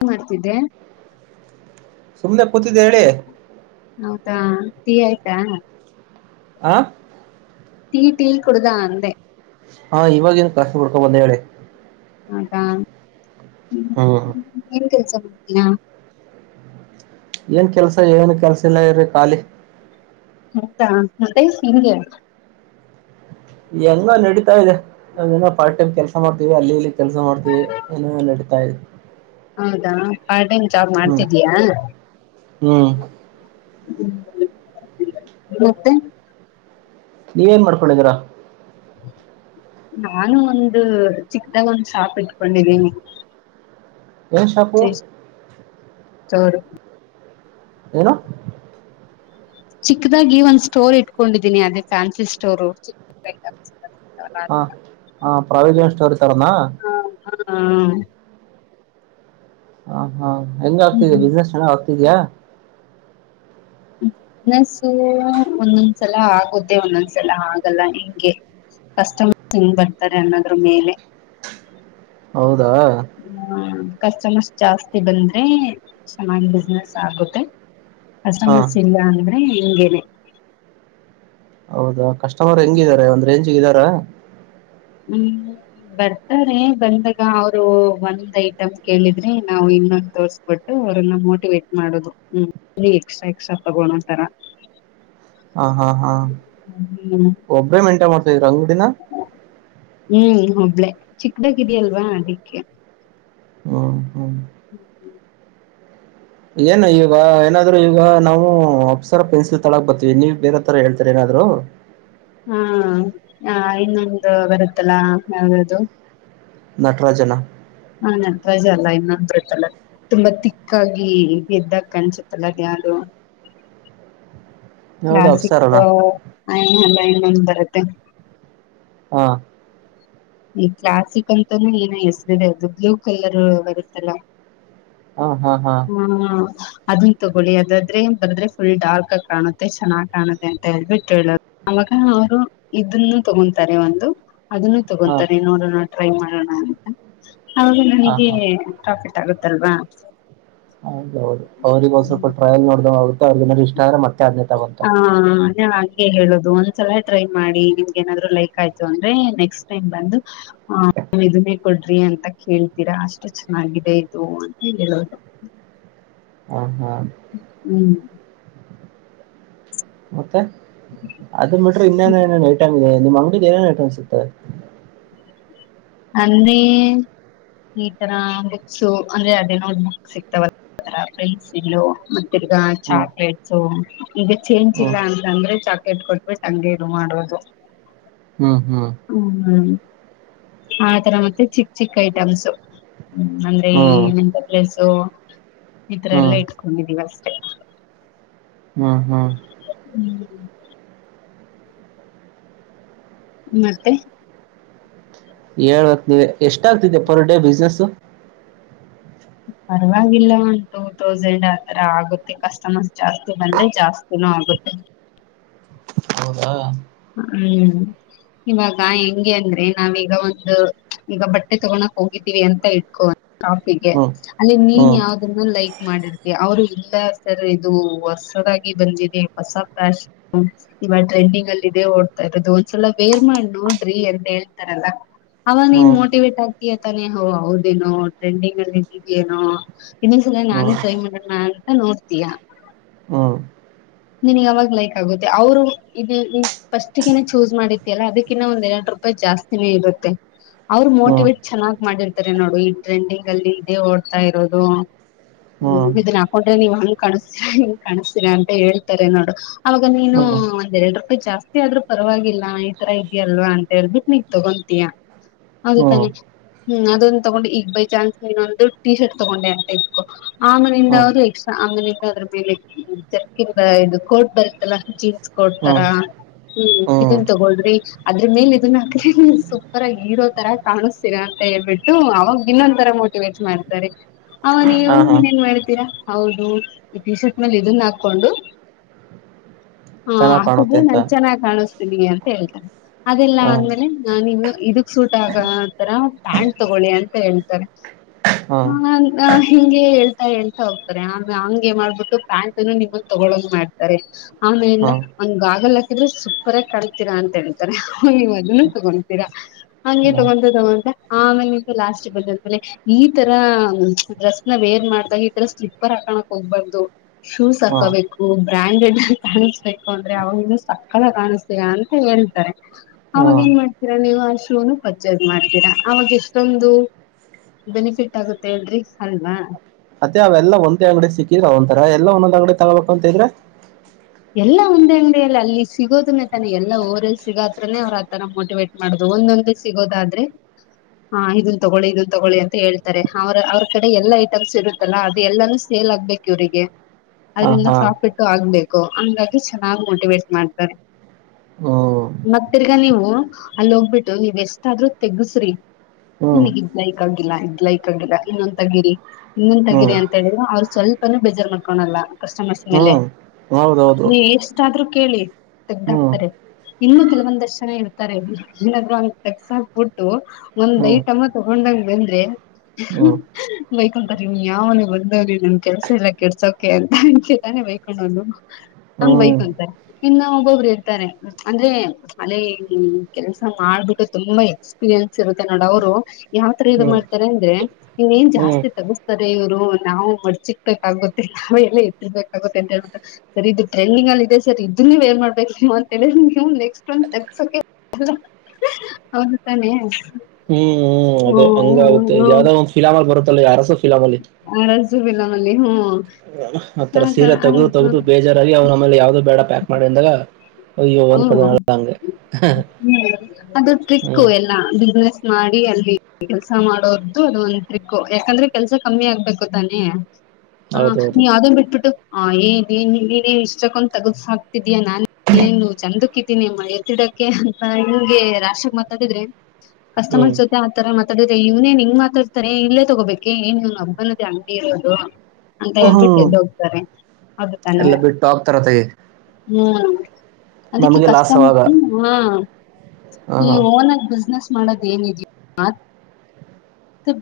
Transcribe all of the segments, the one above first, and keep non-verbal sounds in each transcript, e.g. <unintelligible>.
ಹಂಗ ಮಾಡ್ತಿದ್ದೆ ಸುಮ್ನೆ ಕೂತಿದ್ದ ಹೇಳಿ ಹೌದಾ ಟೀ ಆಯ್ತಾ ಆ ಟೀ ಟೀ ಕುಡುದಾ ಅಂದೆ ಹಾ ಇವಾಗ ಏನು ಕ್ಲಾಸ ಕೊಡ್ಕೊ ಬಂದ ಹೇಳೆ ಹದಾ ಹಾ ಹಾ ಏನ್ ಕೆಲ್ಸ ಏನ್ ಕೆಲ್ಸ ಇಲ್ಲ ಇ್ರರಿ ಖಾಲಿ ಮತ್ತಾ ಮತ್ತ ಈ ಸಿಗೆ ಹೆಂಗ ನಡೀತಾ ಇದೆ ನಾವಏನ ಪಾರ್ಟ್ ಟೈಮ್ ಕೆಲಸ ಮಾಡ್ತೀವಿ ಅಲ್ಲಿ ಇಲ್ಲಿ ಕೆಲಸ ಮಾಡ್ತೀವಿ ಏನೋ ನಾಡಿತೈದೇ ಹೌದಾ ಪಾರ್ಟ್ ಟೈಮ್ ಜಾಬ್ ಹ್ಮ್ ಮಾಡ್ತಿದ್ದಯಾ ಹ್ಮ್ ್ಮ ಮತ್ತೆ ನೀವೇನ್ ಮಾಡ್ಕೊಂಡಿದೀರಾ ನಾನು ಒಂದು ಚಿಕ್ಕದಾಗ ಒಂದ ಶಾಪ್ ಇಟ್ಕೊಂಡಿದ್ದೀನಿ ಏನು ಶಪ್ಪು ಸಾರ ಏನು ಚಿಕ್ಕದಾಗಿ ಒಂದ್ ಸ್ಟೋರ್ ಇಟ್ಕೊಂಡಿದೀನಿ ಅದೇ ಫ್ಯಾನ್ಸಿ ಸ್ಟೋರು ಚಿ ಹ ಹ ಪ್ರವಿಜನ್ ಸ್ಟೋರ್ ತರ್ನ ಹಾ ಹಾ ಹಾ ಹೆಂಗ ಆಗ್ತಿದೆ ಹ ಬಿಸ್ಸ್ ಚೆ ಆ ಇದಯಾ ಬಿಸ್ನೆಸು ಒಂದೊಂದ್ಸಲ ಆಗುತ್ತೆ ಒಂದೊಂದ್ಸಲ ಆಗಲ್ಲ ಹೆಂಗೆ ಕಸ್ಟಮರ್ಸ್ ಹೆಂಗ್ ಬರ್ತಾರೆ ಅನ್ನೋದ್ರ ಮೇಲೆ ಹೌದ್ ಹ್ಮ ಕಸ್ಟಮರ್ಸ್ ಜಾಸ್ತಿ ಬಂದ್ರೆ ಚೆನ್ನಾಗ್ ಬಿಸ್ನೆಸ್ ಆಗುತ್ತೆ ಆ ಹಾ ಸಮಸ್ಯೆ ಇಲ್ಲ ಅಂದ್ರೆ ಹಂಗೆನೇ ಹೌದಾ ಕಸ್ಟಮರ್ ಹೆಂಗಿದ್ದಾರೆ ಒಂದ್ ರೇಂಜಿಗೆ ಇದರ್ ದರ ಹ್ಮ್ ಬರ್ತಾರೆ ಬಂದಾಗ ಅವರು ಒಂದ್ ಐಟಮ್ ಕೇಳಿದ್ರೆ ನಾವು ಇನ್ನೊಂದು ತೋರ್ಸ್ಬಿಟ್ಟು ಅವ್ರನ್ನ ಮೋಟಿವೇಟ್ ಮಾಡೋುದು ಹ್ಮ್ ಇ ಎಕ್ಸ್ಟ್ರಾ ಎಕ್ಸ್ಟ್ರಾ ತಗೋಣೋಂತರ ಹಾ ಹಾ ಹಾ ಒಬ್ಬ್ರೇ ಮೆಂಟೆನ್ ಮಾಡ್ತಾದೀರ ಅಂಗಡಿನ ಚಿಕ್ದಾಗಿದೆಯಲ್ವಾ ಅದಕ್ಕೆ ಹ್ಮ ಹ್ಮ <inaudible> ಏನು ಈಗ ಏನಾದ್ರು ಈಗ ನಾವು ಅಪ್ಸರ ಪೆನ್ಸಿಲ್ ತೊಳಕ್ ಬರ್ತೀವಿ ನೀವ್ ಬೇರೆ ತರ ಹೇಳ್ತರಿ ಏನಾದ್ರು ಹಾ ಇನ್ನೊಂದು ಬರುತ್ತಲ್ಲಾ ಯಾವ್ದದು ನಟರಾಜನಾ ಹಾ ನಟ್ರಾಜ ಅಲ್ಲ ಇನ್ನೊಂದ್ ಬರುತ್ತಲ್ಲ ತುಂಬಾ ತಿಕ್ಕಾಗಿ ಎದ್ದಾ ಕನ್ಸುತ್ತಲ್ಲ ಅದ ಯದು ಯಾವ್ದು ಕ್ಲಾಸಿಕ ಅಪ್ಸರನ ಐ ನ ಐ ಇನೊಂದ್ ಬರುತ್ತೆ ಹಾ ಈ ಕ್ಲಾಸಿಕ್ ಅಂತಾನೂ ಏನು ಹೆಸ್ರಿದೆ ಅದು ಬ್ಲೂ ಕಲರ್ ಬರುತ್ತಲ್ಲ ಹಾ ಅದನ್ ತಗೊಳ್ಳಿ ಅದಾದ್ರೆ ಬರದ್ರೆ ಫುಲ್ ಡಾರ್ಕ್ ಆಗ ಕಾಣುತ್ತೆ ಚೆನ್ನಾಗ್ ಕಾಣುತ್ತೆ ಅಂತ ಹೇಳ್ಬಿಟ್ಟು ಹೇಳರುಗ ಅವರು ಇದನ್ನು ತಗೊಂತಾರೆ ಒಂದು ಅದನ್ನು ಹಾ ತಗೊಂತಾನೆ ನೋಡೋಣ ಟ್ರೈ ಮಾಡೊಣ ಅಂತ ಹೌದು ಹಾ ನನಗೆ ಹಾ ಟಾಪಿಕ್ ಗೊತ್ತಗುತಲ್ವಾ ಹೌದೌದು ಅವ್ರಿಗೆ ಒಂದಂದು ಸ್ವಲ್ಪ ಟ್ರಯಲ್ ಮಾಡ್ದ ಆಗುತ್ ತ ಅವ್ರ್ಗೆ ಇಷ್ಟದ್ರೆ ಮಾಡ್ ಹಾ ಅ ಅದೆ ಗೆ ಹೇಳುದು ಒಂದ್ಸಲ ಟ್ರೈ ಮಾಡಿ ನಿಮ್ಗೆ ಏನಾದ್ರು ಲೈಕ್ ಆಯ್ತು ಅಂದ್ರೆ ನೆಕ್ಸ್ಟ್ ಟೈಮ್ ಬಂದು <unintelligible> ಕೊಡ್ರಿ ಅಂತ ಕೇಳ್ತೀರಾ ಅಷ್ಟು ಚೆನ್ನಾಗಿದೆ ಇದು ಅಂತ ಹೇಳೋದು. ಹಾಂ ಹಾಂ ಹ್ಮ್ ಮತ್ತೆ ಅದು ಬಿಟ್ರಿ ಇನ್ನೇನೇನ್ ಐಟಂ ಇದೆ? ನಿಮ್ ಅಂಗ್ಡಿಗ್ ಏನೇನ್ ಐಟಂ ಸಿಗ್ತವೆ? ಅಂದ್ರೆ ಈ ತರ ಬುಕ್ಸು ಅಂದ್ರೆ ಅದೇನೋ ಬುಕ್ ಸಿಗ್ತಾವಲ್ಲ ಪೆನ್ಸಿಲು ತಿರ್ಗಾ ಹ್ಮ್ ಚಾಕ್ಲೇಟ್ಸು ಈಗ ಚೇಂಜ್ ಇಲ್ಲ ಅಂತ ಅಂದ್ರೆ ಚ ಕೆಟ್ ಕೊಟ್ಬಿಟ್ ಹಂಗೆ ಇದು ಮಾಡ್ಬೋದು ಹ್ಮ್ ಹ್ಮ್ ಹ್ಮ್ <unintelligible> ಆ ತರ ಮತ್ತೆ ಚಿಕ್ ಚಿಕ್ ಐಟಮ್ಸು ಹ್ಮ್ ಅಂದ್ರೆ ಹ್ಮ್ ಏನಂತ ಪ್ಲೇಸು ಈತರ ಎಲ್ಲ ಹ್ಮ್ ಇಟ್ಕೊಂಡಿದ್ದೀವಷ್ ಹಾಂ ಹಾಂ <unintelligible> ಮತ್ತೆ? ಹೇಳ್ಬೇಕ್ ನೀವೆ ಎಷ್ಟಾಗ್ತಿದೆ ಪರ್ ಡೇ ಬಿಸ್ನೆಸ್ಸು? ಪರವಾಗಿಲ್ಲ ಒಂದ್ ಟೂ ತೌಸಂಡ್ ಆತರ ಆಗುತ್ತೆ. ಕಸ್ಟಮರ್ಸ್ ಜಾಸ್ತಿ ಬಂದ್ರೆ ಜಾಸ್ತಿನೂ ಆಗುತ್ತೆ. ಹೌದಾ? ಹ್ಮ್ ಇವಾಗ ಹೆಂಗೆ ಅಂದ್ರೆ ನಾವೀಗ ಒಂದು ಈಗ ಬಟ್ಟೆ ತಗೊಳಕ್ ಹೋಗಿದ್ದೀವಿ ಅಂತ ಇಟ್ಕೊ ಟಾಪಿಗೆ ಹ್ಮ್ ಅಲ್ಲಿ ನೀನ್ ಹ್ಮ್ ಯಾವ್ದನ್ನ ಲೈಕ್ ಮಾಡಿರ್ತ್ಯ ಅವರು ಸರ್ ಸರ್ ಇದು ಹೊಸದಾಗಿ ಬಂದಿದೆ ಹೊಸ ಫ್ಯಾಷನ್ ಇವಾಗ್ ಟ್ರೆಂಡಿಂಗ್ ಅಲ್ ಇದೇ ಓಡ್ತಾ ಇರೋದು ಒಂದ್ಸಲ ವೇರ್ ಮಾಡ್ ನೋಡ್ರಿ ಅಂತ ಹೇಳ್ತಾರಲ್ಲ ಅವಾಗ ನೀನ್ ಹ್ಮ್ ಮೋಟಿವೇಟ್ ಆಗ್ ಯಾತಾನೇ ಹೋ ಹೌದೇನೋ ಟ್ರೆಂಡಿಂಗ್ ಅಲ್ ಇದಿದ್ಯೇನೋ? ಇನ್ನೊಂದ್ ಸಲ ಹ್ಮ್ ನಾನು ಟ್ರೈ ಮಾಡಣ ನೋಡ್ತಿಯಾ ಹೂಂ ನಿನಿಗ್ ಅವಾಗ್ ಲೈಕ್ ಆಗುತ್ತೆ ಅವರು ಇದು ಇ ಫರ್ಸ್ಟ್ ಗೇನೆ ಚೂಸ್ ಮಾಡಿದ್ ಎಲ್ಲ ಅದಕ್ಕಿನ್ನ ಒಂದ್ ಎರಡ್ ರೂಪಾಯಿ ಜಾಸ್ತಿನೇ ಇರುತ್ತೆ. ಅವ್ರ್ ಹ್ಮ್ ಮೋಟಿವೇಟ್ ಚೆನ್ನಾಗ್ ಮಾಡಿರ್ತಾರೆ. ನೋಡು ಈ ಟ್ರೆಂಡಿಂಗ್ ಅಲ್ಲಿ ಇದೇ ಓಡ್ತಾ ಇರೋದು. ಹ್ಮ್ ಇದುನ್ ಹಾಕೊಂಡ್ರೆ ನೀವ್ ಹಂಗ್ ಕಾಣಿಸ್ತೀನ್ ಕಾಣಿಸ್ತೀರಾ ಅಂತ ಹೇಳ್ ತೆರೆ ನೋಡು. ಅವಾಗ ನೀನು ಹ್ಮ್ ಒಂದೆರಡು. ಪ್ ಜಾಸ್ತಿ ಆದ್ರೂ ಪರ್ವಾಗಿಲ್ಲ ಈ ತರ ಇದ್ಯಲ್ವಾ ಅಂತ ಹೇಳೇಳ್ಬುಟ್ ನೀನ್ ತಗೊಂತೀಯ. ಹೌದು ಹ್ಮ್ ತಾನೆ. ಹ್ಮ್ ಅದೊಂದ್ ತಗೊಂಡು ಈಗ್ ಬೈ ಚಾನ್ಸ್ ನೀನ್ನೊಂದು ಟೀ ಶರ್ಟ್ ತಗೊಂಡೆ ಅಂತ ಇಡ್ಕೊ ಆಮೇಲಿಂದ ಹ್ಮ್ ಹ್ಮ್ ಅದು ಎಕ್ಸ್ಟ್ರಾ ಅಂಗ್ನಿಂದ ಅದ್ರ ಮೇಲೆ ಜರ್ಕಿನ್ ತ ಇದು ಕೋಟ್ ಬರುತ್ತಲ್ಲ ಜೀನ್ಸ್ ಕೋಟ್ ತರ ಹ್ಮ್ ಹ್ಮ್ ಇದನ್ ತಗೋಳ್ರಿ ಅದ್ರ ಮೇಲ್ ಇದನ್ನ ಹಾಕ್ರಿ ಸೂಪರ್ ಆಗ್ ಹಿರೋ ತರ ಕಾಣುಸ್ತೀರ ಅಂತ ಹೇಳ್ಬಿಟ್ಟು ಅವಾಗ್ ಇನ್ನೊಂದ್ ತರ ಮೋಟಿವೇಟ್ ಮಾಡ್ತರೆ. ಅವ ನೀವು ಹಾ ಹಾ ಇನ್ನೇನ್ ಮಾಡ್ತೀರಾ. ಹೌದು ಈ ಟಿ ಶರ್ಟ್ ಮೇಲೆ ಇದುನ್ನ ಹಾಕೊಂಡು. ಹಾ ಚೆನ್ನಾಗ್ ಕಾಣುತ್ತೆ ಹಾಕುದ್ಮೇಲ್ ಅಂತ ನಾನ್ ಚೆನ್ನಾಗ್ ಕಾಣಿಸ್ತೀನಿ ಅಂತ ಹೇಳ್ತಾರೆ. ಅದೆಲ್ಲ ಹ ಅಂದ್ಮೇಲೆ ನಾನಿನ್ನು. ಇದುಕ್ ಸೂಟ್ ಆಗೊ ತರ ಪ್ಯಾಂಟ್ ತಗೊಳ್ಳಿ ಅಂತ ಹೇಳ್ತಾರೆ ಹಾ ಹ ಹಿಂಗೆ ಹೇಳ್ತಾ ಹೇಳ್ತ ಹೋಗ್ತಾರೆ ಆಮೆ ಹಂಗೆ ಮಾಡ್ಬಿಟ್ಟು ಪ್ಯಾಂಟುನು ನಿಮ್ ತಗೊಳೊ ಹಂಗ್ ಮಾಡ್ತಾರೆ ಹಾ ಆಮೇಲಿಂದ ಒಂದ್ ಗಾಗಲ್ ಹಾಕಿದ್ರೆ ಸೂಪರ್ ಆಗಿ ಕಣ್ತೀರಾ ಅಂತ ಹೇಳ್ತಾರೆ ನೀವು ಅದುನ್ನು ತಗೊತೀರಾ ಹಂಗೆ ಹ್ಮ ತಗೊಂತ ತಗೊಂತ ಆಮೇಲೆ ನಿಂತ ಲಾಸ್ಟ್ ಬಂದ ಮೇಲೆ ಈ ತರ ಡ್ರೆಸ್ನ ವೇರ್ ಮಾಡ್ದಾಗ ಈ ತರ ಸ್ಲಿಪರ್ ಹಾಕಣಕ್ ಹೋಗ್ಬಾರ್ದು ಶೂಸ್ ಹಾ ಹಾಕೋಬೇಕು. ಬ್ರ್ಯಾಂಡೆಡ್ ಕಾಣಿಸ್ಬೇಕು ಅಂದ್ರೆ ಅವಾಗ ಸಕ್ಕತಾಗ್ ಕಾಣಿಸತೀರಾ ಅಂತ ಹೇಳ್ತಾರೆ, ಹಾ ಅವಾಗ ಏನ್ ಮಾಡ್ತೀರಾ ನೀವು ಆ ಶೂನು ಪರ್ಚೇಸ್ ಮಾಡ್ತೀರಾ ಅವಾಗ್ ಎಷ್ಟೊಂದು ಬೆನಿಫಿಟ್ ಆಗುತ್ತೆ ಹೇಳ್ರಿ ಅಲ್ವಾ. ಅತ್ತೆ ಅವೆಲ್ಲಾ ಒಂದೇ ಅಂಗ್ಡಿಗ್ ಸಿಕ್ಕಿದ್ರೆ ಒಂಥರ ಎಲ್ಲಾ ಒಂದೊಂದ್ ಅಂಗ್ಡಿ ತಗೊಬೇಕ್ ಅಂತ ಇದ್ರೆ. ಎಲ್ಲಾ ಒಂದೇ ಅಂಗ್ಡಿಯಲ್ಲಿ ಅಲ್ಲಿ ಸಿಗೋದನ್ನ ತಾನೆ ಎಲ್ಲಾ ಓರ್ಲ್ಲ ಸಿಗೊತ್ರನೆ ಅವ್ರ ಆತರ ಮೋಟಿವೇಟ್ ಮಾಡದು ಒಂದೊಂದೇ ಸಿಗೋದಾದ್ರೆ ಹ ಇದನ್ ತಗೊಳ್ಳಿ ಇದನ್ ತಗೊಳ್ಳಿ ಅಂತ ಹೇಳ್ತಾರೆ ಅವ್ರ ಅವ್ರ ಕಡೆ ಎಲ್ಲಾ ಐಟಮ್ಸ್ ಇರುತ್ತಲ್ಲಾ ಅದು ಎಲ್ಲಾನು ಸೇಲ್ ಆಗ್ಬೇಕ್ ಇವ್ರಿಗೆ. ಹಾ ಅದ್ರಿಂದ ಹಾ ಪ್ರಾಫಿಟ್ಟು ಆಗ್ಬೇಕ್. ಹಂಗಾಗಿ ಚೆನ್ನಾಗಿ್ ಮೋಟಿವೇಟ್ ಮಾಡ್ತ. ಹ್ಮ್ ಮತ್ತಿರ್ಗ ನೀವು ಅಲ್ಲಿ ಹಂಗಾಗಿ ಹಂಗಾಗಿ ಚೆನ್ನಾಗಿ ಮೋಟಿವೇಟ್ ಮಾಡ್ತಾರೆ ಮತ್ತೆ ತೀರಾ ನೀವು ಅಲ್ಲಿ ಹೋಗ್ಬಿಟ್ಟು ನೀವ್ ಎಷ್ಟಾದ್ೂ ತೆಗಸ್ರಿ. ಹ್ಮ್ ನನಗ ಇದ್ ಲೈಕ್ ಆಗಿಲ್ಲ ಇದ್ ಲೈಕ್ ಆಗಿಲ್ಲ ಇನ್ನೊಂದ್ ತಗಿರಿ ಇನ್ನೊಂದ್ ಹ್ಮ್ ತಗಿರಿ ಅಂತ ಹೇಳಿದ್ರರು ಅವ್ರು ಸ್ವಲ್ಪನ ಬೇಜಾರ್ ಮಾಡ್ಕೊಳಲ್ಲ ಕಸ್ಟಮರ್ಸ್ ಮೇಲೆ. ಹ್ಮ್ ಹೌದೌದು ನೀ ಎಷ್ಟಾದ್ರು? ಕೇಳಿ! ಹ್ಮ್ ತೆಗ್ದ್ಕ್ತಾರೆ. ಇನ್ನು ಕೆಲವೊಂದಷ್ಟು ಜನ ಇರ್ತಾರೆ. ಅ ಏನಾದ್ರು ಒಂದ ತಕ್ಸ್ ಹಾಕ್ಬಿಟ್ಟು ಒಂದ್ ಹ್ಮ್ ಹ್ಮ್ ಐಟಮ್ಮ ತಗೊಂಡಂಗ ಬಂದ್ರೆ ಹ್ಮ್ ಬೈಕೊಂತಾರೆ ನಿಮ್ ಯಾವನ ಬಂದವಿ ನನ್ ಕೆಲ್ಸ ಎಲ್ಲ ಕೆಡ್ಸೋಕೆ ಅಂತ ಅತಾನೆ ಬೈಕೊಂಡನು. ಹಂಗ್ ಬೈತು ಹ್ಮ್ ಅಂತಾರೆ ಇನ್ನ ಒಬ್ಬೊಬ್ರು ಇರ್ತಾರೆ ಅಂದ್ರೆ! ಅಲ್ಲೇ ಕೆಲ್ಸ ಮಾಡ್ಬಿಟ್ಟು ತುಂಬಾ ಎಕ್ಸ್ಪೀರಿಯನ್ಸ್ ಇರುತ್ತೆ. ನೋಡ ಅವ್ರು ಯಾವ್ತರ ಇ ಹ್ಮ್ ಹ್ಮ್ ಮಾಡ್ತಾರೆ ಅಂದ್ರೆ! ಇನ್ನ ಏನ್ ಹ್ಮ್ ಜಾಸ್ತಿ ತಗಸ್ತಾರೆ ಇವ್ರು ನಾವು ಮಡ್ಚಿಕ್ಬೇಕಾಗುತ್ತೆ ನಾವ್ ಎಲ್ಲ ಎತ್ತಿರ್ಬೇಕಾಗುತ್ತೆ ಅಂತ ಹೇಳ್ಬಿಟ್ಟು. ಸರಿ ಇದು ಟ್ರೆಂಡಿಂಗ್ ಅಲ್ಲಿ ಇದೆ ಸರ್ ಇದ ನೀ್ ವೇರ್ ಮಾಡ್ಬೇಕು ನೀವ ಅಂತೇಳಿ ನೀ್ ನೆಕ್ಸ್ಟ್ ಒ ಸಸಕ ಅವ ತಾನೆ. ಹ್ಮ್ ಅದೇಂಗ ಹ್ಮ್ ಆಗುತ್ತೆ ಯಾವ್ದದ ಒ ಫಿಲಾ ಬರುತ್ತೆ. ಯಾರ್ದು ಹ ಆರ್‌ಸಿಬಿ ಕಪ್ ನಮ್ ನಾನೇನು ಆ ತರ ಸೀರೆ ತೆಗ್ದು ತೆಗ್ದು ಬೇಜಾರಾಗಿ ಅವ್ನ ಆಮೇಲೆ ಯಾವುದು ಬೇಡ ಪ್ಯಾಕ್ ಮಾಡಿ ಅಂದಾಗ ಅಯ್ಯೋ ಅನ್ಕದ ಹ್ಮ್ಮ ಅದು ಟ್ರಿಕ್ಕ ಹ್ಮ್ ಎಲ್ಲ ಬಿಜಿನೆಸ್ ಮಾಡಿ ಅಲ್ಲಿ ಕೆಲ್ಸ ಮಾಡೋದು ಅದು ಒಂದ ಟ್ರಿಕ್ಕೋ ಯಾಕಂದ್ರೆ ಕೆಲ್ಸ ಕಮ್ಮಿ ಆಗ್ಬೇಕು ತಾನೆ ಹಾ ಹೌದೌದು ನೀವು ಅದನ್ನು ಬಿಟ್ಬಿಟ್ಟು ಹ ಏನ್ ನೀನೆ ಇಷ್ಟಕ್ಕೊಂದು ತಗುಸಾಕ್ತಿದ್ಯಾ ನಾನ್ ಇಲ್ಲಿನು ಚಂದುಕ್ಕಿದೀನಿ ನಿಮ್ಮ ಎತ್ತಿಡಕ್ಕೆ ಅಂತ ನಿಂಗೆ ರಾಶಾಗ್ ಮಾತಾಡಿದ್ರೆ. ಕಸ್ಟಮರ್ಸ್ ಹ್ಮ್ ಜೊತೆ ಆತರ ಮಾತ್ ಮಾತಾಡ್ರೆ ಇವ್ನೇನ್ ಹಿಂಗ ಮಾತಾಡ್ತಾನೆ ಇಲ್ಲೇ ತಗೋ ಬೇಕೇ ಏನ್ ಏನಿದು ಒಬ್ಬಂದೆ ಅಂಗಡಿ ಇರೋದು ಅಂತ ಹೇಳ್ಬಿಟ್ಟು ಹ್ಮ್ ಎದ್ದೊಗ್ತಾರೆ ಹೌದುತಾನೇ ಎಲ್ಲ ಬಿಟ್ಟು ಹೋಗ್ತಾರ ತೆಗಿ ಹ್ಮ್ ಅದಕ್ಕೆ ನಮಗೆ ಲಾಸ್ ಅವಾಗ ಕಸ್ಟಮರ್ಸ್ ಹ್ಮ್ಮ್ ಹಾ ಹ ನೀವು ಹ ಒನಾಗಿ ಬಿಜಿನೆಸ್ ಮಾಡದ್ ಏನಿದೆಯೋ ಹಾ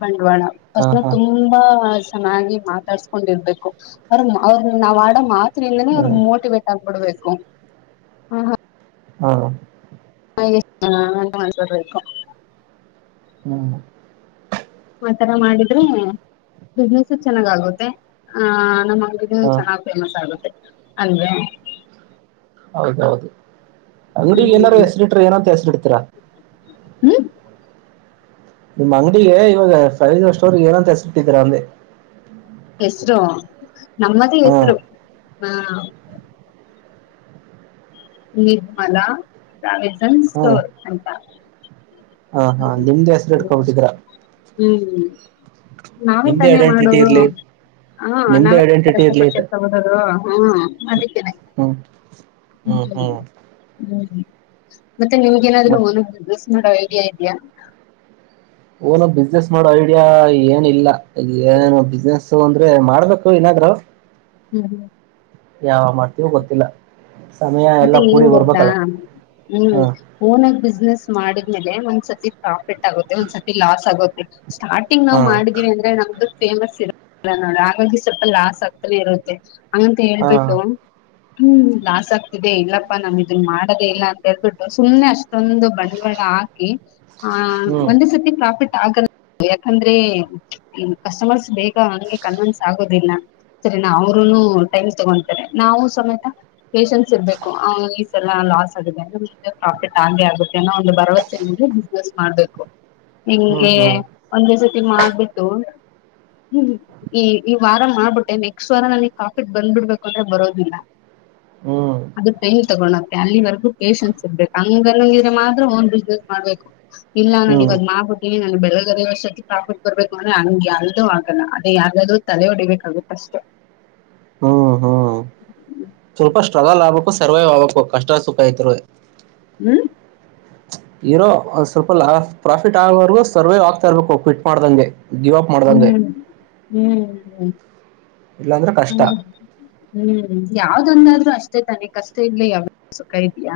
ಬ ಡವಾಳ ಅಥವಾ ಹ ಹ ತುಂಬಾ <unintelligible> ಚೆನ್ನಾಗಿ ಮಾತಾಡ್ಸ್ಕೊಂಡಿರ್ಬೇಕು ಅವ್ರ ಅವ್ರನ್ನ ನಾವ್ ಆಡ ಮಾತು ಇಂದಾನೆ ಅವರು ಹ್ಮ್ ಮೋಟಿವೇಟ್ ಆಗಬಿಡ್ಬೇಕು <unintelligible> <unintelligible> ಹಾ ಹಾ ಹಾ ಹಂಗೆ ಮಾಡ್ಕೋಬೇಕು ಹ್ಮ್ ಆತರ ಮಾಡಿದ್ರೆ ಬಿಜಿನೆಸ್ ಚೆನ್ನಾಗ ಆಗುತ್ತೆ ಆ ನಮ್ಮ ಹ ಹ್ಮುಚೆನ್ನಾಗಿ ಫೇಮಸ್ ಆಗುತ್ತೆ ಅಲ್ವೇ ಹೌದೌದು ಅಂಗಡಿಗೆ ಏನಾರಾ ಹ್ಮ್ ಹೆಸರಿಟ್ಟರೆ ಏನ್ ಅಂತ ಹೆಸರು ಇಡ್ತಿರಾ ಹ್ಮ್ ನಿಮ್ಮ್ ಅಂಗಡಿಗೆ ಇವಾಗ ಫೈನಾನ್ಸ್ ಸ್ಟೋರ್ಗೆ ಏನಂತ ಹೆಸರಿಟ್ಟಿದ್ರಾ ಅಂದೆ ಹೆಸರೋ ನಮ್ಮದೇ ಹಾ ಹೆಸರು ಹಾ ನಿರ್ಮಲ ಪ್ರಾವಿಷ ನ್ ಹಾ ಸ್ಟೋರ್ ಅಂತ ಹಾ ಹಾ ಹ್ಮ್ ನಿಮ್ದು ಹೆಸರು ಇಟ್ಕೊಂಡ್ ಬಿಟ್ಟಿದ್ದೀರಾ ಹ್ಮ್ ನಾವೇ ತಾನೇ ಮಾಡೋದು ಹ ನಿಮ್ದೇ ಐಡೆಂಟಿಟಿ ಇರ್ಲಿ ಅಂತ ನಾವೇದು ಹ್ಮ ಅದಕ್ಕೆೇನೆ ಹ್ಮ್ <unintelligible> ಹ್ಮ್ ಹ್ಮ್ ಹ್ಮ್ <inaudible> ಮತ್ತೆ ನಿಮ್ಗೇನಾದ್ರು ಮತ್ ಸ್ ನೋ <unintelligible> ಇದಾ ಇದ ಇದಾ <unintelligible> ಓನು ಬಿಸ್ನೆಸ್ ಮಾಡೋ ಐಡಿಯಾ ಏನ ಇಲ್ಲ ಏನು ಬಿಸ್ನೆಸ್ ಅಂದ್ರೆ ಮಾಡ್ಬೇಕು ಏನಾದ್ರು ಹ್ಮ ಯಾವ ಮಾಡ್ತೀವೋ ಗೊತ್ತಿಲ್ಲ ಸಮಯ ಎಲ್ಲ ಮತ್ತೆ ಕೂಡಿ ಏನ್ ಗೊತ್ತಾ ಬರ್ಬೇಕಲ್ಲ ಹ್ಮ್ ಹ ಓನಾಗ ಬಿಸ್ನೆಸ್ ಮಾಡಿದ್ಮೇಲೆ ಒಂದು ಸತಿಪ್ರಾಫಿಟ್ ಆಗುತ್ತೆಒಂದಸತಿಲಾಸ್ ಆಗುತ್ತೆ ಸ್ಟಾರ್ಟಿಂಗ್ ಹ ನಾವ್ ಮಾಡಿದೀವಿ ಅಂದ್ರೆ ನಮ್ದು ಫೇಮಸ್ ಇರಲ್ಲ ನೋಡ ಹಾಗಾಗಿ ಸ್ವಲ್ಪ ಲಾಸ್ ಆಗ್ತಾನೆ ಇರುತ್ತೆ ಹಂಗಂತ ಹ ಹೇಳ್ಬಿಟ್ಟು ಹ್ಮ್ ಲಾಸ್ ಆಗ್ ದೆ ಇಲ್ಲಪ್ಪಾ ನಮ್ ಇದನ್ ಮಾಡದೇ ಇಲ್ಲ ಅಂತ ಹೇಳೇಳ್ಬಿಟ್ಟು ಸುಮ್ಮ್ನೆ ಅಷ್ ದೊಂದು ಬಂಡವಾಳ ಹಾಕಿ ಹ ಹ್ಮ್ ಒಂದ್ ಸತಿ ಪ್ರಾಫಿಟ್ ಯಾಕಂದ್ರೆ ಕಸ್ಟಮರ್ಸ್ ಬೇಗ ಹಂಗೆ ಕನ್ವಿನ್ಸ್ ಆಗೋದಿಲ್ಲ ಸರಿ ನಾ ಅವ್ರುನು ಟೈಮ್ ತಗೊತಾರೆ ನಾವು ಸಮೇತ ಪೇಷಂ ಸಿರ್ಬೇಕು ಐಸ್ ಲಾಸ್ ಆಗಿದೆ ಅಂದ್ರೆ ಪ್ರಾಫಿಟ್ ಆಗೆ ಆಗುತ್ತೆ ಅನ್ನೋ ಒಂದು ಭರವಸೆ ಮೇಲೆ ಬಿಸ್ನೆಸ್ ಮಾಡ್ಬೇಕು ಹ್ಮ್ ನಿಂಗೆ ಹ್ಮ್ ಒಂದ್ ದಿವಸ್ ಮಾಡ್ಬಿಟ್ಟು ಹ್ಮ ಈ ಈ ವಾರ ಮಾಡ್ಬಿಟ್ಟೆ ನೆಕ್ಸ್ಟ್ ವಾರ ನನಗೆ ಕಾಫಿಟ್ ಬಂದ್ಬಿಡ್ಬೇಕು ಅಂದ್ರೆ ಬರೋದಿಲ್ಲ ಹ್ಮ್ ಹ್ಮ್ ಅದು ಟೈಮ್ ತಗೋಣ ಅಲ್ಲಿವರೆಗೂ ಪೇಶನ್ಸ್ ಸಿರ್ಬೇಕು ಹಂಗಂಗಿದ್ರೆ ಮಾತ್ರ ಓನ್ ಬಿಸ್ನೆಸ್ ಮಾಡ್ಬೇಕು ಇಲ್ಲ ನಾನು ಇವಾಗ್ ಮಾಡ್ಬಟ್ಟೀನಿ ನ ಬೆ ಎರ್ದರೆ ವರ್ಷದ ಪ್ರಾಫಿಟ್ ಬರ್ಬೇಕು ಅಂದ್ರೆ ಹಂಗೆ ಯಾರವುದೂ ಆಗಲ್ಲ ಅದೇ ಯಾರ್ದಾದ್ರೂ ತಲೆ ಹೊಡಿಬೇಕಾಗುತ್ತೆ ಅಷ್ಟೆ ಹ್ಮ್ ಹ್ಮ್ ಸ್ವಲ್ಪ ಪ್ರಗ ಲಾಭಕ್ಕೂ ಸರ್ವೈವ್ ಆಗಕ್ಕು ಕಷ್ಟ ಸುಖ ಇತ್ ಹ್ಮ್ ಇರೋ ಒಂದ್ ಸ್ವಲ್ಪ ಲಾ ಪ್ರಾಫಿಟ್ ಆಗೋವರ್ಗೂ ಸರ್ವೇ ಆಗ್ತಾ ಇರ್ಬೇಕು ಕಿಟ್ ಮಾಡ್ದಂಗೆ ಗಿವ್ ಅಪ್ ಮಾಡ್ದಂಗೆ ಹ್ಮ್ ಹ್ಮ ಇಲ್ಲಾಂದ್ರೆ ಕಷ್ಟ ಹ ಹ್ಮ್ ಯಾವ್ದಂದಾದ್ರೂ ಅಷ್ ಮಷ್ಟೆ ತಾನೆ ಕಷ್ಟ ಇಲ್ಲ ಯಾವ ಸುಖ ಇದ್ಯಾ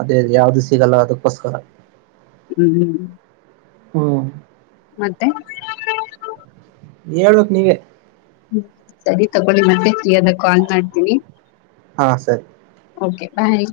ಅದೇ ಯಾವ್ದು ಸಿಗಲ್ಲ ಅದಕ್ಕೋಸ್ಕರ ಹ್ಮ್ ಹ್ಮ್ ಹು ಮತ್ತೆ ಹೇಳ್ಬೇಕ್ ನೀವೆ ಹ್ಮ ಸರಿ ತಗೊಳ್ಳಿ ಮತ್ತೆ ಫ್ರೀಯ ಆದಾಗ ಕಾಲ್ ಮಾಡ್ತೀನಿ ಹಾ ಸರಿ ಓಕೆ ಬಾಯ್